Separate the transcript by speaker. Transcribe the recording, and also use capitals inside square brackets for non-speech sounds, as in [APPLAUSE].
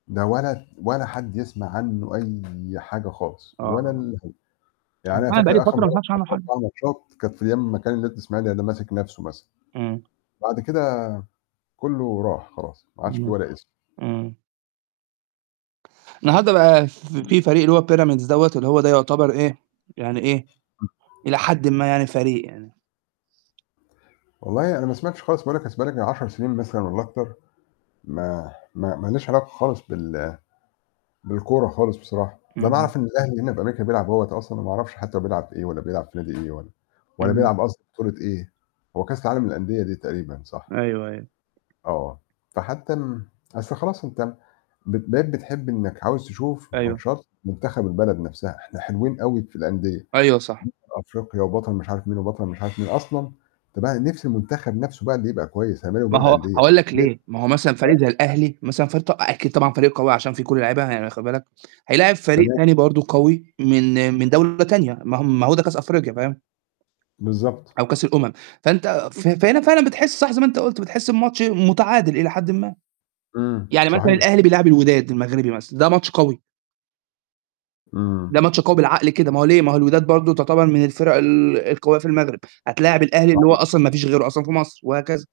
Speaker 1: ده ولد، ولا حد يسمَع عنّه أي حاجة خالص، ولا
Speaker 2: آه.
Speaker 1: الهوا
Speaker 2: أصل
Speaker 1: يعني أنا
Speaker 2: أنا بقى لي
Speaker 1: فاكر آخر
Speaker 2: فترة ما
Speaker 1: مرّة
Speaker 2: سمَعِتش عنه
Speaker 1: شفت
Speaker 2: حاجة.
Speaker 1: فيها ماتشات كانت في أيام أمّا كان النادي الإسماعيلي انا ماسك نفْسَه مثلًا.
Speaker 2: إمم.
Speaker 1: بعد كده كله راح خلاص، ما عدش في
Speaker 2: إمم،
Speaker 1: ولا اسم.
Speaker 2: إمم. انهارده بقى ف
Speaker 1: إمم.
Speaker 2: في فريق، اللي هو Pyramids دوّة، اللي هو ده يُعتبر إيه، يعني إيه،
Speaker 1: امم.
Speaker 2: إلى حد ما يعني، فريق يعني.
Speaker 1: والله، أنا ما سمعتش خالص. باقول، لك أصل بقالي يجي من 10 سنين مثلًا، والّا أكتر، ما ما ما لياش علاقة خالص بال بالكورة خالص بصراحة. أنا
Speaker 2: إمم.
Speaker 1: باعرف إن الأهلي هنا في أمريكا بيلعب أهوة أصلًا، وما أعرفش حتى بيلعب في إيه، والّا بيلعب في نادي إيه، والّا
Speaker 2: إمم.
Speaker 1: بيلعب أصلًا في بطولة إيه. هو كأس العالم للأندية دي تقريبًا، صح؟
Speaker 2: أيوه، أيوه.
Speaker 1: آه، فحتى م أصل خلاص، أنت بت بقيت بتحب إنّك عاوز تشوف
Speaker 2: أيوه.
Speaker 1: ماتشات مُنتخب البلد نفْسَها. إحنا حلوين أوي في الأندية،
Speaker 2: أيوه، صح.
Speaker 1: أفريقيا وبطل مش عارف مين، وبطل مش عارف مين، أصلًا فبقى نفسي المنتخب نفْسَه بقى اللي يبقى كويّس، أنا ما لي
Speaker 2: ما
Speaker 1: ومال
Speaker 2: هو
Speaker 1: الأندية
Speaker 2: هاقول لك
Speaker 1: ن
Speaker 2: ليه، ما هو مثلًا فريق
Speaker 1: [UNINTELLIGIBLE]
Speaker 2: زَي الأهلي مثلًا [UNINTELLIGIBLE] أكيد طبعًا فريق قوي، عشان في كل اللعيبة ه يعني واخد بالك هيلاعب فريق
Speaker 1: تمام.
Speaker 2: تاني برضه قوي من
Speaker 1: إمم.
Speaker 2: من دولة تانية. ما هو ما هو ده كأس أفريقيا، فاهم.
Speaker 1: بالضبط.
Speaker 2: أو كأس الأمم، فأنت ف فهنا فعلًا بتحس، صح زَي ما أنت قُلت، بتحس بماتش متعادل إلى حد ما.
Speaker 1: إمم،
Speaker 2: يعني مثلًا
Speaker 1: صحيح.
Speaker 2: الأهلي بيلاعب الوداد المغربي مثلًا، ده ماتش قوي.
Speaker 1: إمم.
Speaker 2: ده ماتش بالعقل كده، ما هو ليه؟ ما هو الوداد برضه تُعتبر من الفرق ال القوية في المغرب، هتلاعب الأهلي، اللي هو
Speaker 1: صحيح.
Speaker 2: أصلًا ما فيش غيره أصلًا في مصر، وهكذا.